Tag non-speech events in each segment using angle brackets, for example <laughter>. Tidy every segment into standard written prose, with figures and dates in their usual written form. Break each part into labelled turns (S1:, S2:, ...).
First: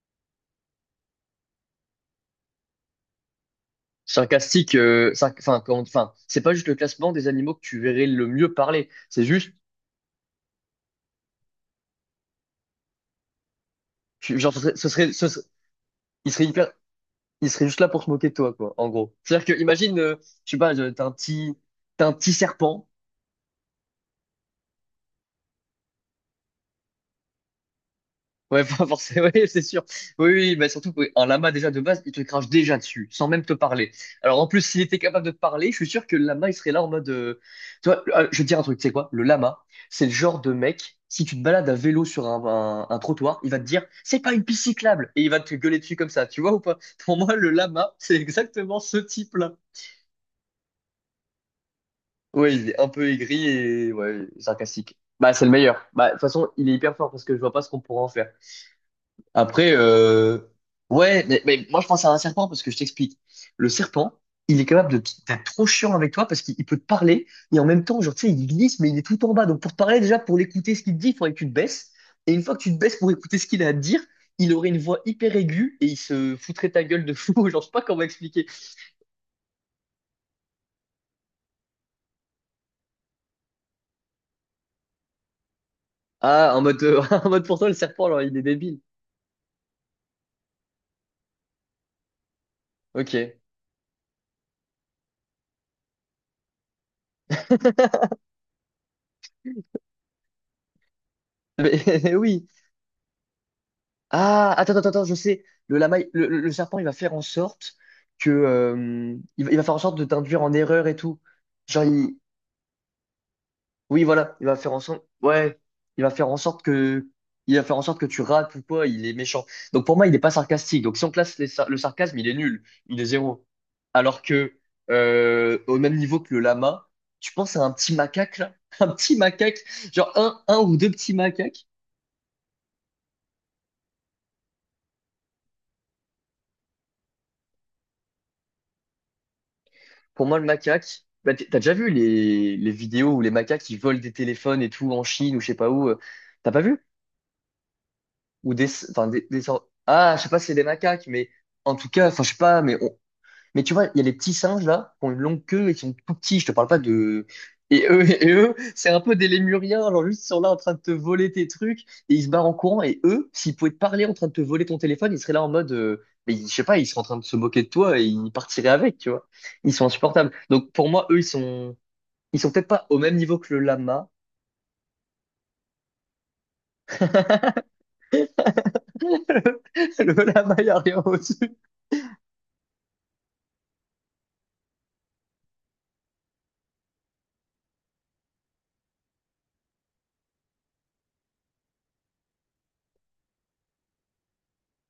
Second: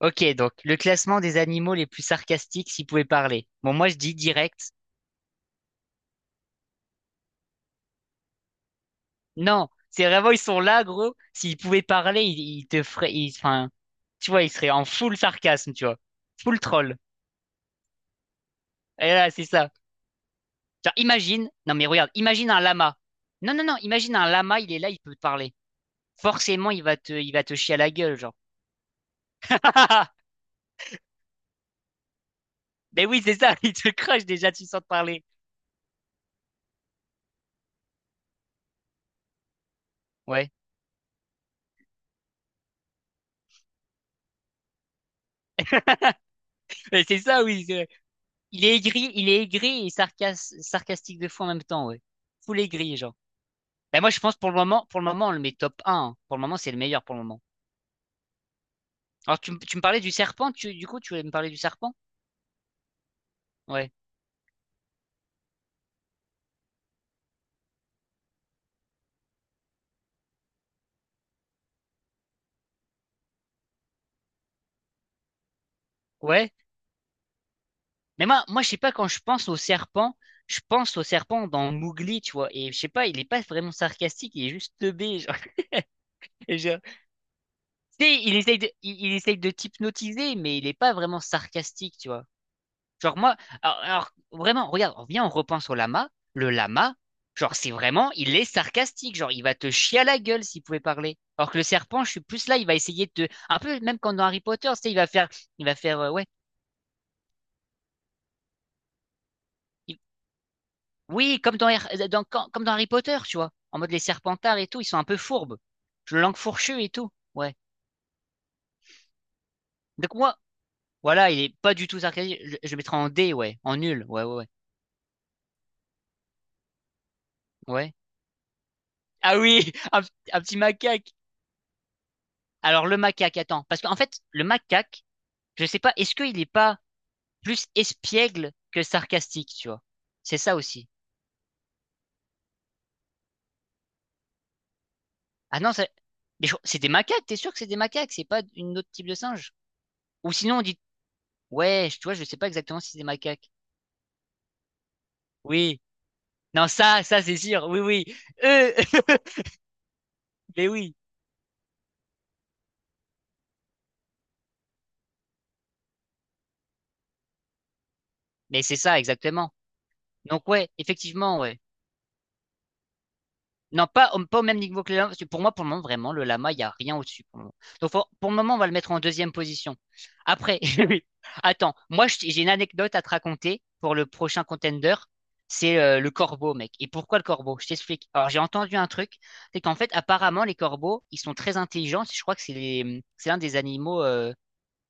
S1: Ok, donc le classement des animaux les plus sarcastiques s'ils pouvaient parler. Bon, moi je dis direct.
S2: Sarcastique, enfin, enfin, c'est pas juste le classement des animaux que tu verrais le mieux parler. C'est juste,
S1: Non, c'est vraiment ils sont là, gros. S'ils pouvaient parler, ils te feraient, ils- enfin, tu
S2: tu-
S1: vois, ils
S2: genre, ce
S1: seraient
S2: serait,
S1: en
S2: ce serait,
S1: full
S2: ce serait-
S1: sarcasme, tu vois,
S2: il serait
S1: full
S2: hyper,
S1: troll.
S2: il serait juste là pour se moquer de toi, quoi, en
S1: Et
S2: gros.
S1: là, c'est
S2: C'est-à-dire que,
S1: ça.
S2: imagine, je sais pas,
S1: Genre,
S2: t'as un
S1: imagine,
S2: petit,
S1: non mais
S2: t'as
S1: regarde,
S2: un petit
S1: imagine un
S2: serpent.
S1: lama. Non, non, non, imagine un lama, il est là, il peut te parler. Forcément, il va te chier à la gueule, genre.
S2: Ouais, <laughs> pas forcément, oui, c'est sûr. Oui,
S1: <laughs>
S2: oui, mais surtout qu'un lama déjà de base, il te crache déjà
S1: Mais
S2: dessus,
S1: oui,
S2: sans
S1: c'est
S2: même te
S1: ça, <laughs> il te
S2: parler.
S1: crache
S2: Alors en
S1: déjà,
S2: plus,
S1: tu
S2: s'il
S1: sens te
S2: était capable
S1: parler.
S2: de te parler, je suis sûr que le lama, il serait là en mode. Tu vois, ah, je vais te dire un truc, tu sais quoi? Le lama, c'est le genre
S1: Ouais.
S2: de mec, si tu te balades à vélo sur un trottoir, il va te dire, c'est pas une piste cyclable, et il va te gueuler dessus comme ça, tu vois ou pas?
S1: Mais
S2: Pour
S1: c'est
S2: moi,
S1: ça,
S2: le
S1: oui.
S2: lama, <laughs> c'est exactement ce
S1: Il est
S2: type-là.
S1: aigri et sarcas- sarcastique de fou en même temps, ouais.
S2: Oui,
S1: Full
S2: il est un
S1: aigri,
S2: peu
S1: genre.
S2: aigri et
S1: Bah moi, je
S2: ouais,
S1: pense
S2: sarcastique.
S1: pour le moment, on
S2: Bah,
S1: le
S2: c'est le
S1: met top
S2: meilleur.
S1: un.
S2: Bah, de
S1: Hein.
S2: toute
S1: Pour le
S2: façon,
S1: moment,
S2: il
S1: c'est
S2: est
S1: le
S2: hyper
S1: meilleur
S2: fort
S1: pour le
S2: parce que je
S1: moment.
S2: vois pas ce qu'on pourra en faire.
S1: Alors, tu, m-
S2: Après,
S1: tu me parlais du
S2: euh,
S1: serpent, tu, du coup, tu voulais
S2: ouais,
S1: me
S2: mais,
S1: parler du
S2: mais moi je
S1: serpent?
S2: pense à un serpent parce que je t'explique. Le
S1: Ouais.
S2: serpent, il est capable d'être trop chiant avec toi parce qu'il il peut te parler et en même temps, genre, tu sais, il glisse, mais il est tout en bas. Donc pour te parler, déjà, pour l'écouter ce qu'il te dit, il faudrait que tu te baisses. Et une fois que tu te baisses pour écouter ce qu'il a à te dire, il aurait une voix hyper aiguë et il se
S1: Ouais.
S2: foutrait ta gueule de fou. <laughs> Genre, je sais pas comment
S1: Mais moi,
S2: expliquer.
S1: moi, je sais pas, quand je pense au serpent, je pense au serpent dans Mowgli, tu vois. Et je sais pas, il est pas vraiment sarcastique, il est juste teubé, genre. <laughs>
S2: Ah,
S1: Et genre,
S2: <laughs> en mode pour toi, le
S1: tu
S2: serpent, genre,
S1: sais,
S2: il
S1: il
S2: est
S1: essaye de,
S2: débile.
S1: il essaye de t'hypnotiser, mais il est pas vraiment sarcastique, tu vois. Genre moi,
S2: Ok.
S1: alors, vraiment, regarde, on vient, on repense au lama. Le lama, genre c'est vraiment, il est sarcastique, genre il va te chier à la gueule s'il pouvait parler. Alors que
S2: <laughs>
S1: le serpent, je
S2: Mais, <laughs>
S1: suis
S2: oui.
S1: plus là, il va essayer de te, un peu même comme dans Harry
S2: Ah,
S1: Potter, tu
S2: attends, attends,
S1: sais,
S2: attends, je sais.
S1: il va
S2: Le lama,
S1: faire, ouais,
S2: le serpent, il va faire en sorte que, il va faire en sorte
S1: il-
S2: de t'induire en erreur et tout.
S1: oui, comme dans,
S2: Genre,
S1: Har-
S2: il-
S1: dans- quand- comme dans Harry Potter, tu vois, en mode les
S2: oui, voilà, il va
S1: serpentards et
S2: faire en
S1: tout, ils sont
S2: sorte,
S1: un peu
S2: ouais,
S1: fourbes,
S2: il va
S1: le
S2: faire en
S1: langue
S2: sorte
S1: fourchue et
S2: que,
S1: tout, ouais.
S2: il va faire en sorte que tu rates ou quoi. Il est méchant. Donc pour moi, il
S1: Donc
S2: n'est pas
S1: moi,
S2: sarcastique. Donc si on
S1: voilà,
S2: classe
S1: il
S2: les
S1: est pas
S2: le
S1: du tout
S2: sarcasme, il est
S1: sarcastique.
S2: nul,
S1: Je le mettrais
S2: il est
S1: en D,
S2: zéro.
S1: ouais, en nul,
S2: Alors
S1: ouais, ouais, ouais.
S2: que, au même niveau que le lama, tu penses à un petit
S1: Ouais.
S2: macaque là, <laughs> un petit
S1: Ah
S2: macaque,
S1: oui, <laughs>
S2: genre
S1: un petit
S2: un ou deux
S1: macaque.
S2: petits macaques.
S1: Alors le macaque, attends, parce qu'en fait, le macaque, je sais pas, est-ce qu'il est pas plus espiègle que sarcastique, tu vois?
S2: Pour
S1: C'est
S2: moi, le
S1: ça aussi.
S2: macaque, bah, t'as déjà vu les vidéos où les macaques ils volent des téléphones et tout en Chine ou je sais
S1: Ah
S2: pas
S1: non, ça-
S2: où.
S1: mais
S2: T'as
S1: je-
S2: pas vu?
S1: c'est des macaques, t'es sûr que c'est des macaques, c'est pas une autre
S2: Enfin
S1: type de singe?
S2: ah, je sais
S1: Ou
S2: pas si c'est
S1: sinon on
S2: des
S1: dit,
S2: macaques, mais en tout
S1: ouais, je- tu
S2: cas,
S1: vois,
S2: enfin
S1: je
S2: je sais
S1: sais pas
S2: pas,
S1: exactement si c'est des macaques.
S2: mais tu vois, il y a les petits singes là qui ont une longue queue et
S1: Oui,
S2: qui sont tout petits. Je te parle
S1: non,
S2: pas
S1: ça
S2: de.
S1: c'est sûr, oui,
S2: Et eux
S1: oui,
S2: <laughs> et eux,
S1: eux,
S2: c'est un peu des
S1: <laughs>
S2: lémuriens, genre juste ils sont là en
S1: mais
S2: train de te
S1: oui,
S2: voler tes trucs et ils se barrent en courant. Et eux, s'ils pouvaient te parler en train de te voler ton téléphone, ils seraient là en mode, mais je sais pas, ils seraient en train de se moquer de toi et ils
S1: mais
S2: partiraient
S1: c'est
S2: avec,
S1: ça
S2: tu vois.
S1: exactement.
S2: Ils sont insupportables.
S1: Donc ouais,
S2: Donc pour moi, eux, ils
S1: effectivement, ouais.
S2: sont ils sont peut-être pas au même niveau que le
S1: Non,
S2: lama.
S1: pas, au- pas au même niveau que le lama, parce que pour moi, pour le moment, vraiment, le lama, il n'y a rien au-dessus. Pour le moment. Donc, faut- pour le moment, on va le mettre en deuxième position.
S2: <laughs> Le lama,
S1: Après,
S2: il n'y a rien
S1: <laughs>
S2: au-dessus.
S1: attends, moi, je t- j'ai une anecdote à te raconter pour le prochain contender. C'est le corbeau, mec. Et pourquoi le corbeau? Je t'explique. Alors, j'ai entendu un truc, c'est qu'en fait, apparemment, les corbeaux, ils sont très intelligents. Je crois que c'est les- c'est l'un des animaux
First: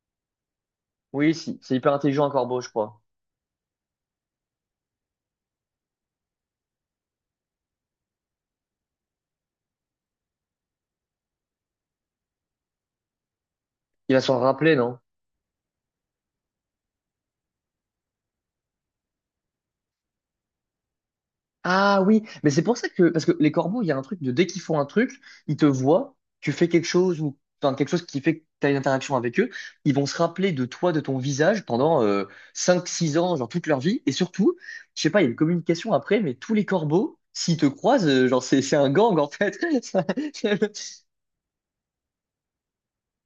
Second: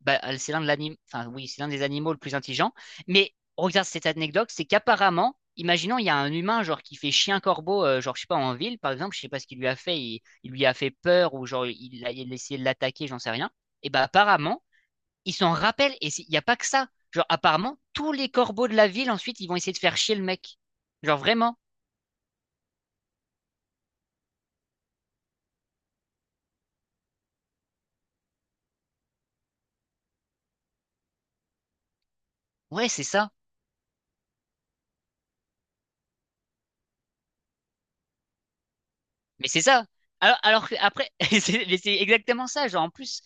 S1: bah, c'est l'un de l'anim- enfin,
S2: Oui,
S1: oui,
S2: si,
S1: c'est l'un
S2: c'est
S1: des
S2: hyper
S1: animaux le
S2: intelligent un
S1: plus
S2: corbeau, je
S1: intelligent.
S2: crois.
S1: Mais regarde cette anecdote, c'est qu'apparemment, imaginons, il y a un humain genre qui fait chien corbeau, genre je sais pas en ville par exemple, je sais pas ce qu'il lui a fait, il lui a fait peur ou genre il a essayé de l'attaquer, j'en sais rien. Et bah
S2: Il va s'en
S1: apparemment,
S2: rappeler, non?
S1: il s'en rappelle et c'est- il n'y a pas que ça. Genre apparemment, tous les corbeaux de la ville ensuite, ils vont essayer de faire chier le mec. Genre vraiment.
S2: Ah oui, mais c'est pour ça que, parce que les corbeaux, il y a un truc de dès qu'ils font un truc, ils te voient, tu fais quelque chose ou, enfin, quelque chose qui fait que tu as une interaction avec eux, ils vont se rappeler de toi, de ton visage pendant
S1: Ouais, c'est
S2: 5-6
S1: ça.
S2: ans, genre toute leur vie. Et surtout, je sais pas, il y a une communication après, mais tous les corbeaux, s'ils te croisent, genre c'est un gang en
S1: Mais
S2: fait.
S1: c'est ça. Alors que
S2: <laughs>
S1: après, <laughs> c'est mais c'est exactement ça. Genre en plus,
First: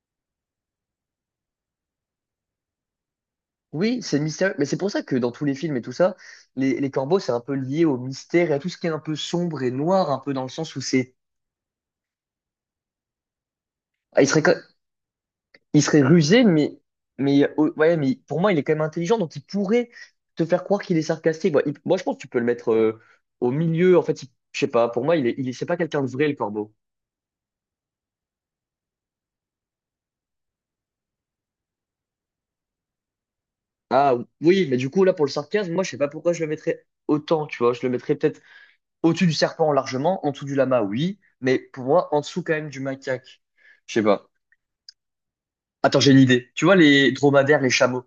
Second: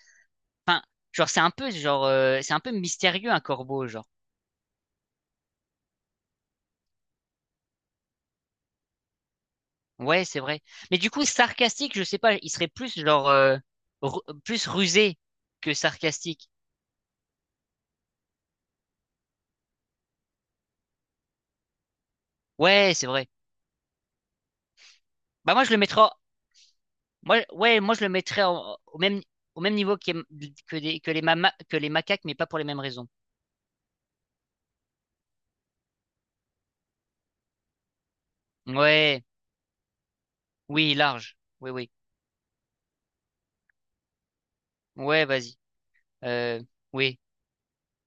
S1: genre c'est un peu genre c'est un peu mystérieux un corbeau,
S2: Oui,
S1: genre.
S2: c'est mystérieux. Mais c'est pour ça que dans tous les films et tout ça, les corbeaux, c'est un peu lié au mystère et à tout ce qui est un peu sombre et noir, un
S1: Ouais,
S2: peu
S1: c'est
S2: dans le
S1: vrai.
S2: sens où
S1: Mais du
S2: c'est.
S1: coup, sarcastique, je sais pas, il serait plus genre ru-
S2: Ah,
S1: plus rusé que
S2: il serait rusé,
S1: sarcastique.
S2: mais, ouais, mais pour moi, il est quand même intelligent, donc il pourrait te faire croire qu'il est sarcastique. Moi, moi, je pense que tu peux le mettre
S1: Ouais, c'est vrai.
S2: au milieu. En fait, je sais pas, pour moi,
S1: Bah moi
S2: c'est
S1: je
S2: pas
S1: le mettrais
S2: quelqu'un de
S1: en-
S2: vrai, le corbeau.
S1: moi ouais, moi je le mettrais en- au même niveau que des- que les mama- que les macaques mais pas pour les mêmes raisons.
S2: Ah oui, mais du coup, là, pour le sarcasme, moi, je sais pas pourquoi je le mettrais autant, tu vois. Je le mettrais peut-être
S1: Ouais,
S2: au-dessus du serpent largement, en dessous du lama,
S1: oui,
S2: oui,
S1: large.
S2: mais
S1: Oui,
S2: pour
S1: oui.
S2: moi, en dessous quand même du macaque. Je sais pas.
S1: Ouais, vas-y.
S2: Attends, j'ai une idée.
S1: Euh
S2: Tu vois les
S1: oui.
S2: dromadaires, les chameaux.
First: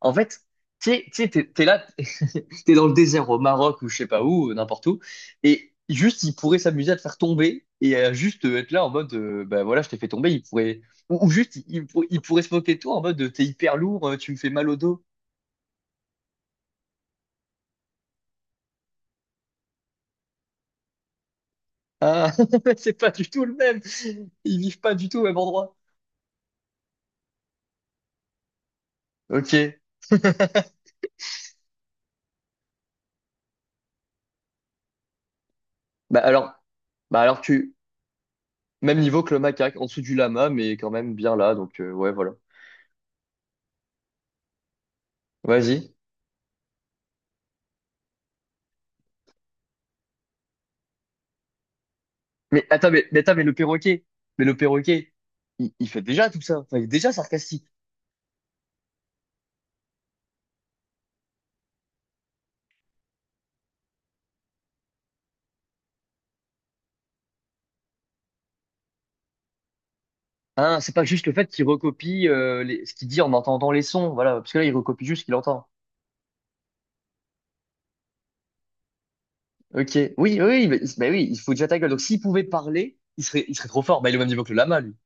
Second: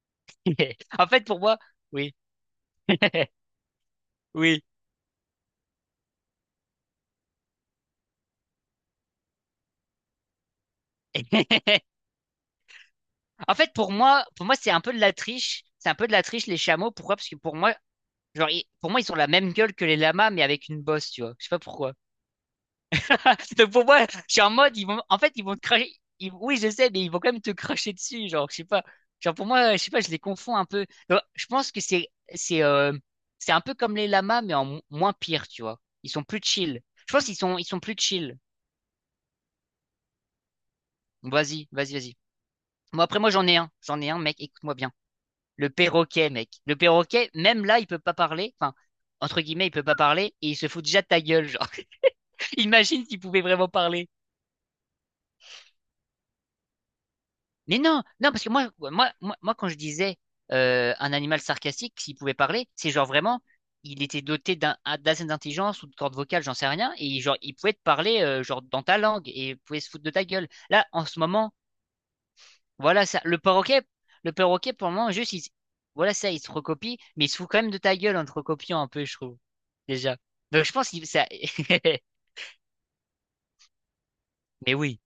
S2: En fait, tu
S1: <laughs>
S2: sais,
S1: En
S2: tu
S1: fait
S2: sais,
S1: pour
S2: t'es,
S1: moi,
S2: t'es là,
S1: oui.
S2: <laughs> t'es dans le désert
S1: <laughs>
S2: au Maroc ou je sais pas où,
S1: Oui.
S2: n'importe où, et juste ils pourraient s'amuser à te faire tomber et à juste être là en mode, bah voilà, je t'ai fait tomber. Ils pourraient ou juste
S1: <laughs>
S2: ils pourraient se moquer de toi en mode, t'es
S1: En fait,
S2: hyper
S1: pour
S2: lourd,
S1: moi,
S2: tu me
S1: pour
S2: fais
S1: moi,
S2: mal
S1: c'est
S2: au
S1: un peu de
S2: dos.
S1: la triche. C'est un peu de la triche, les chameaux. Pourquoi? Parce que pour moi, genre, ils- pour moi, ils ont la même gueule que les lamas, mais avec une bosse, tu vois. Je sais pas pourquoi.
S2: Ah, <laughs> c'est pas du tout le
S1: <laughs> Donc
S2: même.
S1: pour moi, je suis en
S2: Ils
S1: mode,
S2: vivent
S1: ils
S2: pas
S1: vont,
S2: du
S1: en
S2: tout au
S1: fait,
S2: même
S1: ils vont te
S2: endroit.
S1: cracher. Ils- oui, je sais, mais ils vont quand même te cracher dessus. Genre, je sais pas. Genre pour
S2: Ok.
S1: moi, je sais pas, je les confonds un peu. Donc, je pense que c'est, euh, c'est un peu comme les lamas, mais en mo- moins pire, tu vois. Ils
S2: Bah
S1: sont plus
S2: alors,
S1: chill. Je
S2: bah
S1: pense qu'ils
S2: alors
S1: sont, ils
S2: tu
S1: sont plus chill.
S2: même niveau que le macaque, en dessous du lama, mais quand même bien là.
S1: Vas-y,
S2: Donc
S1: vas-y,
S2: ouais,
S1: vas-y.
S2: voilà.
S1: Moi, après, moi, j'en ai un. J'en ai un, mec. Écoute-moi bien. Le
S2: Vas-y.
S1: perroquet, mec. Le perroquet, même là, il peut pas parler. Enfin, entre guillemets, il peut pas parler et il se fout déjà de ta gueule, genre.
S2: Mais attends,
S1: Imagine
S2: mais, mais
S1: s'il
S2: attends,
S1: pouvait
S2: mais le
S1: vraiment
S2: perroquet,
S1: parler.
S2: mais le perroquet, il fait déjà tout ça. Enfin, il est déjà sarcastique.
S1: Mais non, non, parce que moi, quand je disais un animal sarcastique, s'il pouvait parler, c'est genre vraiment, il était doté d'un d'assez d'intelligence ou de cordes vocales, j'en sais rien, et genre il pouvait te parler genre dans ta langue et il pouvait se foutre de ta gueule.
S2: Hein,
S1: Là,
S2: c'est pas
S1: en ce
S2: juste le fait
S1: moment,
S2: qu'il recopie ce
S1: voilà
S2: qu'il dit
S1: ça,
S2: en entendant les sons,
S1: le
S2: voilà, parce que là, il
S1: perroquet pour le
S2: recopie
S1: moment
S2: juste ce
S1: juste,
S2: qu'il
S1: il,
S2: entend.
S1: voilà ça, il se recopie, mais il se fout quand même de ta gueule en te recopiant un peu, je trouve
S2: Ok, oui,
S1: déjà.
S2: oui,
S1: Donc
S2: oui,
S1: je
S2: mais,
S1: pense que
S2: mais
S1: ça,
S2: oui, il faut déjà ta gueule. Donc, s'il pouvait parler, il serait trop fort. Bah, il est au même niveau que le
S1: <laughs> mais
S2: lama, lui.
S1: oui.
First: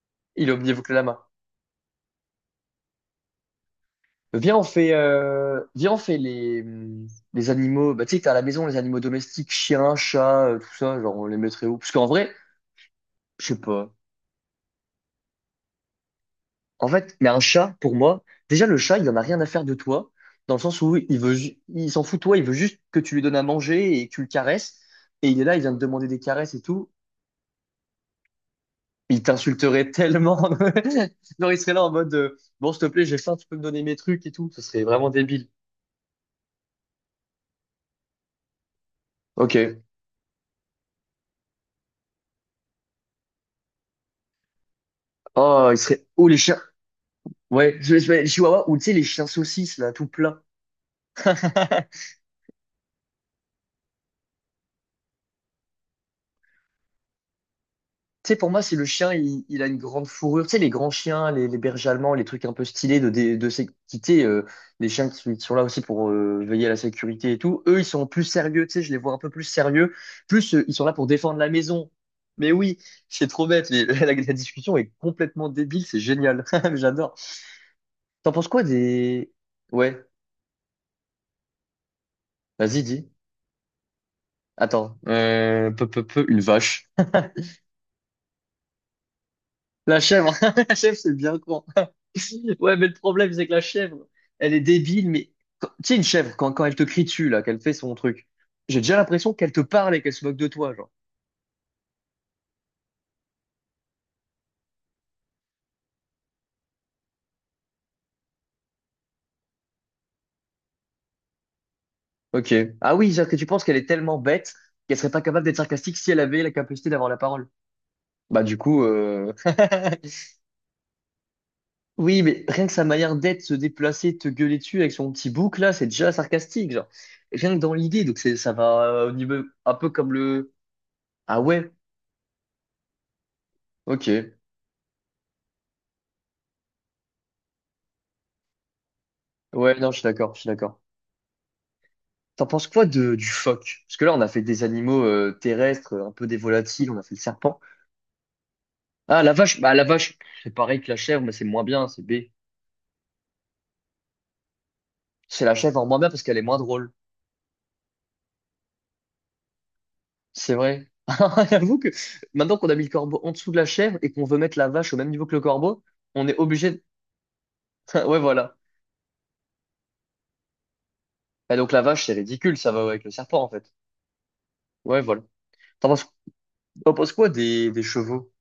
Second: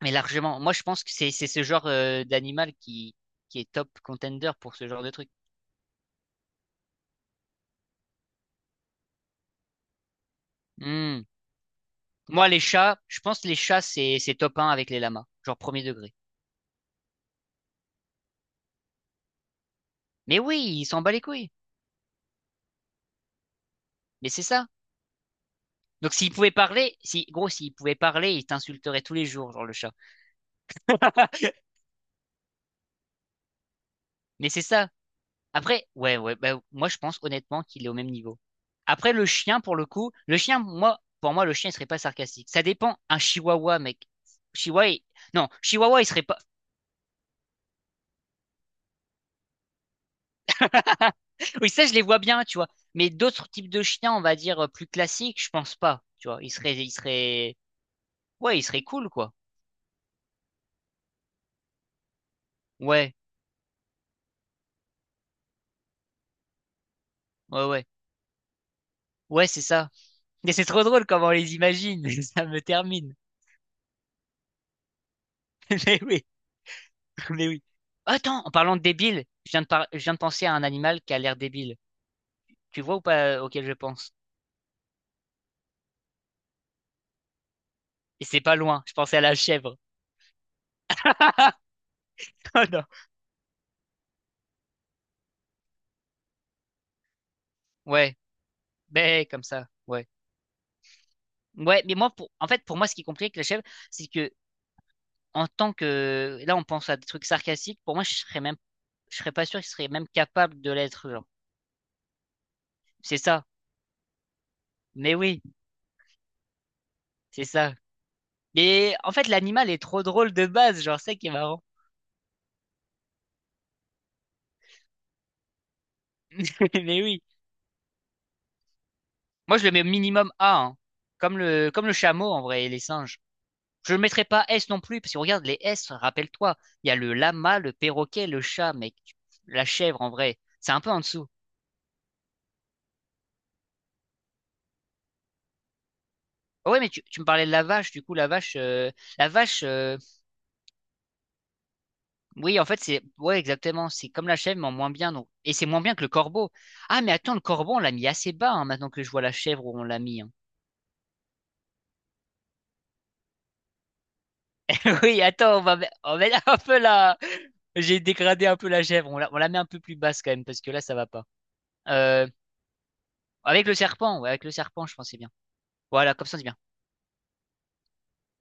S1: Mais
S2: Il est au
S1: largement,
S2: même
S1: moi
S2: niveau
S1: je
S2: que le
S1: pense que
S2: lama.
S1: c'est ce genre d'animal qui est top contender
S2: Viens, on
S1: pour ce
S2: fait,
S1: genre de truc.
S2: euh, viens, on fait les animaux. Bah, tu sais, t'as à la maison les animaux domestiques, chiens, chats, tout ça. Genre,
S1: Hmm.
S2: on les mettrait où? Parce qu'en vrai,
S1: Moi les chats, je pense
S2: je
S1: que les
S2: sais
S1: chats
S2: pas.
S1: c'est top 1 avec les lamas, genre premier degré.
S2: En fait, mais un chat, pour moi, déjà le chat, il en a rien à faire de toi,
S1: Mais
S2: dans
S1: oui,
S2: le sens
S1: ils
S2: où
S1: s'en bat
S2: il
S1: les
S2: veut,
S1: couilles.
S2: il s'en fout de toi, il veut juste que tu lui donnes à manger et que tu le
S1: Mais c'est ça.
S2: caresses. Et il est là, il vient te demander
S1: Donc
S2: des
S1: s'ils pouvaient
S2: caresses et tout.
S1: parler, si gros s'ils pouvaient parler, ils t'insulteraient tous
S2: Il
S1: les jours, genre le
S2: t'insulterait
S1: chat.
S2: tellement. <laughs> Non, il
S1: <laughs>
S2: serait là en mode, bon, s'il te plaît, j'ai faim, tu peux me donner mes trucs et
S1: Mais
S2: tout. Ce
S1: c'est
S2: serait
S1: ça.
S2: vraiment débile.
S1: Après, ouais, ouais, bah, moi je pense honnêtement qu'il est au même niveau. Après le chien pour
S2: Ok.
S1: le coup, le chien, moi, pour moi le chien il serait pas sarcastique. Ça dépend. Un chihuahua, mec. Chihuahua, il- non,
S2: Oh, il
S1: chihuahua
S2: serait.
S1: il serait
S2: Oh, les
S1: pas.
S2: chiens. Ouais, les chihuahuas, ou tu sais, les chiens saucisses, là, tout plein.
S1: <laughs> Oui, ça, je
S2: <laughs>
S1: les vois bien, tu vois. Mais d'autres types de chiens, on va dire, plus classiques, je pense pas. Tu vois, ils seraient,
S2: Tu sais, pour
S1: ouais,
S2: moi,
S1: ils
S2: si
S1: seraient
S2: le
S1: cool,
S2: chien,
S1: quoi.
S2: il a une grande fourrure, tu sais, les grands chiens, les bergers allemands, les trucs un peu stylés de,
S1: Ouais,
S2: dé- de, sécurité, les chiens qui sont là aussi pour veiller à la sécurité et tout,
S1: ouais,
S2: eux, ils
S1: ouais.
S2: sont plus sérieux, tu sais, je les vois un peu plus
S1: Ouais, c'est ça.
S2: sérieux,
S1: Mais
S2: plus
S1: c'est
S2: ils
S1: trop
S2: sont là
S1: drôle
S2: pour
S1: comment on
S2: défendre la
S1: les
S2: maison.
S1: imagine. <laughs> Ça
S2: Mais
S1: me
S2: oui,
S1: termine.
S2: c'est trop bête, mais <laughs> la discussion est complètement débile,
S1: <laughs>
S2: c'est
S1: Mais oui,
S2: génial, <laughs> j'adore.
S1: mais oui.
S2: T'en
S1: Attends,
S2: penses
S1: en
S2: quoi
S1: parlant de débile,
S2: des.
S1: je viens de, par- je
S2: Ouais,
S1: viens de penser à un animal qui a l'air débile. Tu
S2: vas-y,
S1: vois ou
S2: dis.
S1: pas auquel je pense?
S2: Attends, une vache.
S1: Et c'est pas loin, je pensais à la chèvre.
S2: La chèvre, <laughs> la chèvre, c'est bien
S1: <laughs>
S2: con. <laughs>
S1: Oh
S2: Ouais,
S1: non.
S2: mais le problème, c'est que la chèvre, elle est débile, mais tu sais, une chèvre, quand elle te crie dessus, là, qu'elle fait son
S1: Ouais,
S2: truc, j'ai déjà
S1: ben,
S2: l'impression
S1: comme
S2: qu'elle te
S1: ça,
S2: parle et
S1: ouais.
S2: qu'elle se moque de toi, genre.
S1: Ouais, mais moi, pour... en fait, pour moi, ce qui est compliqué avec la chèvre, c'est que en tant que là on pense à des trucs sarcastiques pour moi je serais même je serais pas sûr qu'il serait même capable de l'être genre
S2: Ok. Ah oui,
S1: c'est
S2: c'est-à-dire que
S1: ça
S2: tu penses qu'elle est tellement bête qu'elle serait
S1: mais
S2: pas
S1: oui
S2: capable d'être sarcastique si elle avait la capacité d'avoir la
S1: c'est
S2: parole.
S1: ça
S2: Bah, du coup,
S1: mais en fait l'animal est
S2: <laughs>
S1: trop drôle de base genre c'est ça qui est marrant.
S2: oui, mais rien que sa manière d'être, se déplacer, te gueuler dessus avec son petit bouc, là, c'est déjà
S1: <laughs>
S2: sarcastique, genre.
S1: Mais oui,
S2: Rien que dans l'idée, donc ça va au niveau
S1: moi je le
S2: un
S1: mets au
S2: peu comme
S1: minimum
S2: le.
S1: A hein. Comme
S2: Ah
S1: le
S2: ouais,
S1: comme le chameau en vrai et les singes je le mettrais
S2: ok.
S1: pas S non plus parce que regarde les S rappelle-toi il y a le lama le perroquet le chat mec. Tu- la
S2: Ouais, non, je
S1: chèvre
S2: suis
S1: en
S2: d'accord,
S1: vrai
S2: je suis
S1: c'est
S2: d'accord.
S1: un peu en dessous.
S2: T'en penses quoi du phoque? Parce que là, on a fait des animaux terrestres, un peu des
S1: Ah ouais mais
S2: volatiles, on a
S1: tu,
S2: fait le
S1: tu me parlais de
S2: serpent.
S1: la vache du coup
S2: Ah,
S1: la vache
S2: bah la vache, c'est pareil que la chèvre, mais c'est moins bien, c'est B.
S1: oui, en fait, c'est ouais, exactement. C'est comme la chèvre, mais en moins bien. Donc...
S2: C'est
S1: Et
S2: la
S1: c'est
S2: chèvre
S1: moins
S2: en
S1: bien
S2: moins
S1: que le
S2: bien parce qu'elle est
S1: corbeau.
S2: moins drôle.
S1: Ah, mais attends, le corbeau, on l'a mis assez bas hein, maintenant que je vois la chèvre où on l'a mis. Hein.
S2: C'est vrai. <laughs> J'avoue que maintenant qu'on a mis le corbeau en dessous de la chèvre et qu'on veut mettre la vache au
S1: <laughs>
S2: même
S1: Oui,
S2: niveau que le
S1: attends, on va,
S2: corbeau,
S1: me- on va
S2: on est
S1: mettre <laughs> un
S2: obligé
S1: peu
S2: de.
S1: la. J'ai
S2: <laughs> Ouais,
S1: dégradé
S2: voilà.
S1: un peu la chèvre. On la met un peu plus basse quand même, parce que là, ça va pas.
S2: Et donc la vache, c'est
S1: Euh,
S2: ridicule, ça va avec le serpent, en
S1: Avec
S2: fait.
S1: le serpent, ouais, avec le serpent, je
S2: Ouais,
S1: pense que c'est
S2: voilà.
S1: bien.
S2: T'en penses,
S1: Voilà, comme ça, c'est bien.
S2: t'en penses quoi des chevaux?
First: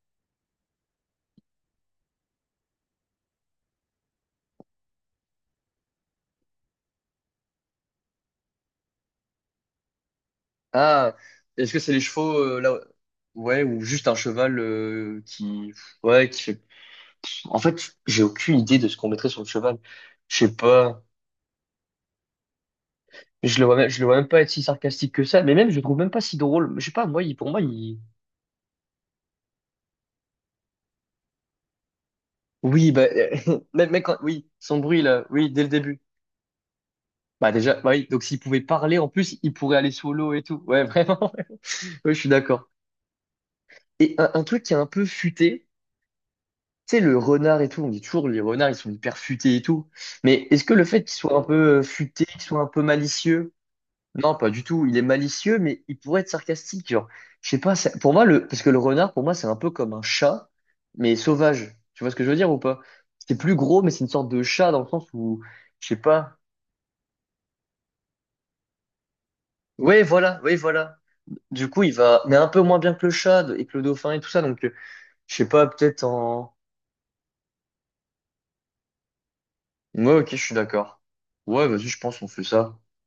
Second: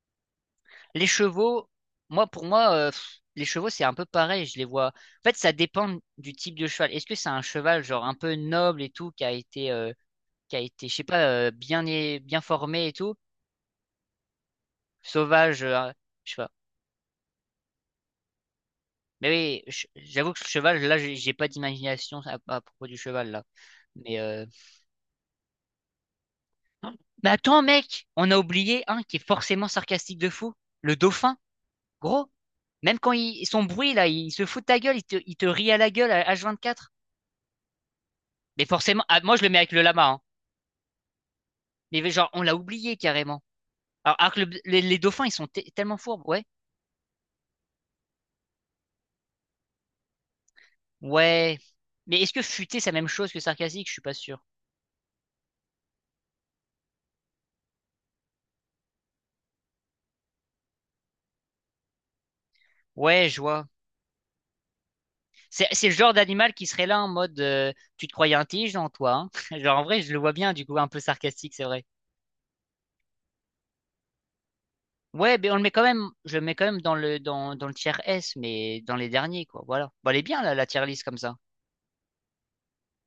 S1: Les chevaux, moi, pour moi, pff, les chevaux, c'est un peu pareil. Je les vois. En fait, ça dépend du type de cheval. Est-ce que c'est un cheval, genre, un peu noble et tout, qui a été. Qui a été, je sais
S2: Ah,
S1: pas,
S2: est-ce que
S1: bien,
S2: c'est les
S1: é-
S2: chevaux
S1: bien
S2: là?
S1: formé et tout,
S2: Ouais, ou juste un cheval
S1: sauvage,
S2: ouais,
S1: je sais
S2: qui
S1: pas.
S2: fait. En fait, j'ai aucune idée de ce qu'on mettrait
S1: Mais
S2: sur le
S1: oui,
S2: cheval.
S1: je- j'avoue
S2: Je
S1: que le
S2: sais
S1: cheval, là,
S2: pas.
S1: j'ai pas d'imagination à propos du cheval, là.
S2: Je le vois
S1: Mais,
S2: même pas
S1: euh...
S2: être si sarcastique que ça. Mais même, je le trouve même pas si drôle. Je sais pas. Moi,
S1: mais
S2: pour moi,
S1: attends,
S2: il.
S1: mec, on a oublié un qui est forcément sarcastique de fou, le dauphin, gros.
S2: Oui,
S1: Même
S2: bah,
S1: quand il, son
S2: <laughs> même,
S1: bruit,
S2: même
S1: là,
S2: quand,
S1: il se
S2: oui,
S1: fout de ta
S2: son
S1: gueule,
S2: bruit là,
S1: il te
S2: oui, dès le
S1: rit à la
S2: début.
S1: gueule à h 24.
S2: Bah déjà, bah oui. Donc s'il pouvait
S1: Mais
S2: parler
S1: forcément,
S2: en
S1: ah, moi,
S2: plus,
S1: je le
S2: il
S1: mets avec
S2: pourrait
S1: le
S2: aller
S1: lama, hein.
S2: solo et tout. Ouais, <laughs> vraiment.
S1: Mais
S2: Ouais, je suis
S1: genre, on l'a
S2: d'accord.
S1: oublié carrément.
S2: Et un,
S1: Alors que
S2: un
S1: le-
S2: truc qui est un
S1: les
S2: peu
S1: dauphins, ils sont te-
S2: futé.
S1: tellement fourbes, ouais.
S2: Tu sais, le renard et tout, on dit toujours les renards, ils sont hyper futés et tout. Mais est-ce que le fait qu'il soit un
S1: Ouais.
S2: peu
S1: Mais
S2: futé,
S1: est-ce
S2: qu'il
S1: que
S2: soit un
S1: futé,
S2: peu
S1: c'est la même chose que
S2: malicieux?
S1: sarcastique? Je suis pas
S2: Non,
S1: sûr.
S2: pas du tout. Il est malicieux, mais il pourrait être sarcastique. Genre, je sais pas, pour moi, parce que le renard, pour moi, c'est un peu comme un chat, mais sauvage. Tu vois ce que je veux dire ou pas?
S1: Ouais,
S2: C'est
S1: je
S2: plus
S1: vois.
S2: gros, mais c'est une sorte de chat dans le sens où, je
S1: C'est le
S2: sais
S1: genre
S2: pas.
S1: d'animal qui serait là en mode tu te croyais intelligent, toi, hein? <laughs> Genre en
S2: Oui,
S1: vrai, je le vois
S2: voilà,
S1: bien,
S2: oui,
S1: du coup, un
S2: voilà.
S1: peu sarcastique, c'est
S2: Du coup,
S1: vrai.
S2: mais un peu moins bien que le chat et que le dauphin et tout ça. Donc, je
S1: Ouais,
S2: sais
S1: mais on le
S2: pas,
S1: met quand
S2: peut-être
S1: même, je le mets
S2: en.
S1: quand même dans le dans, dans le tier S, mais dans les derniers, quoi. Voilà. Bon,
S2: Ouais,
S1: elle est
S2: ok, je
S1: bien
S2: suis
S1: là, la tier
S2: d'accord.
S1: list comme ça.
S2: Ouais, vas-y, je pense qu'on fait ça.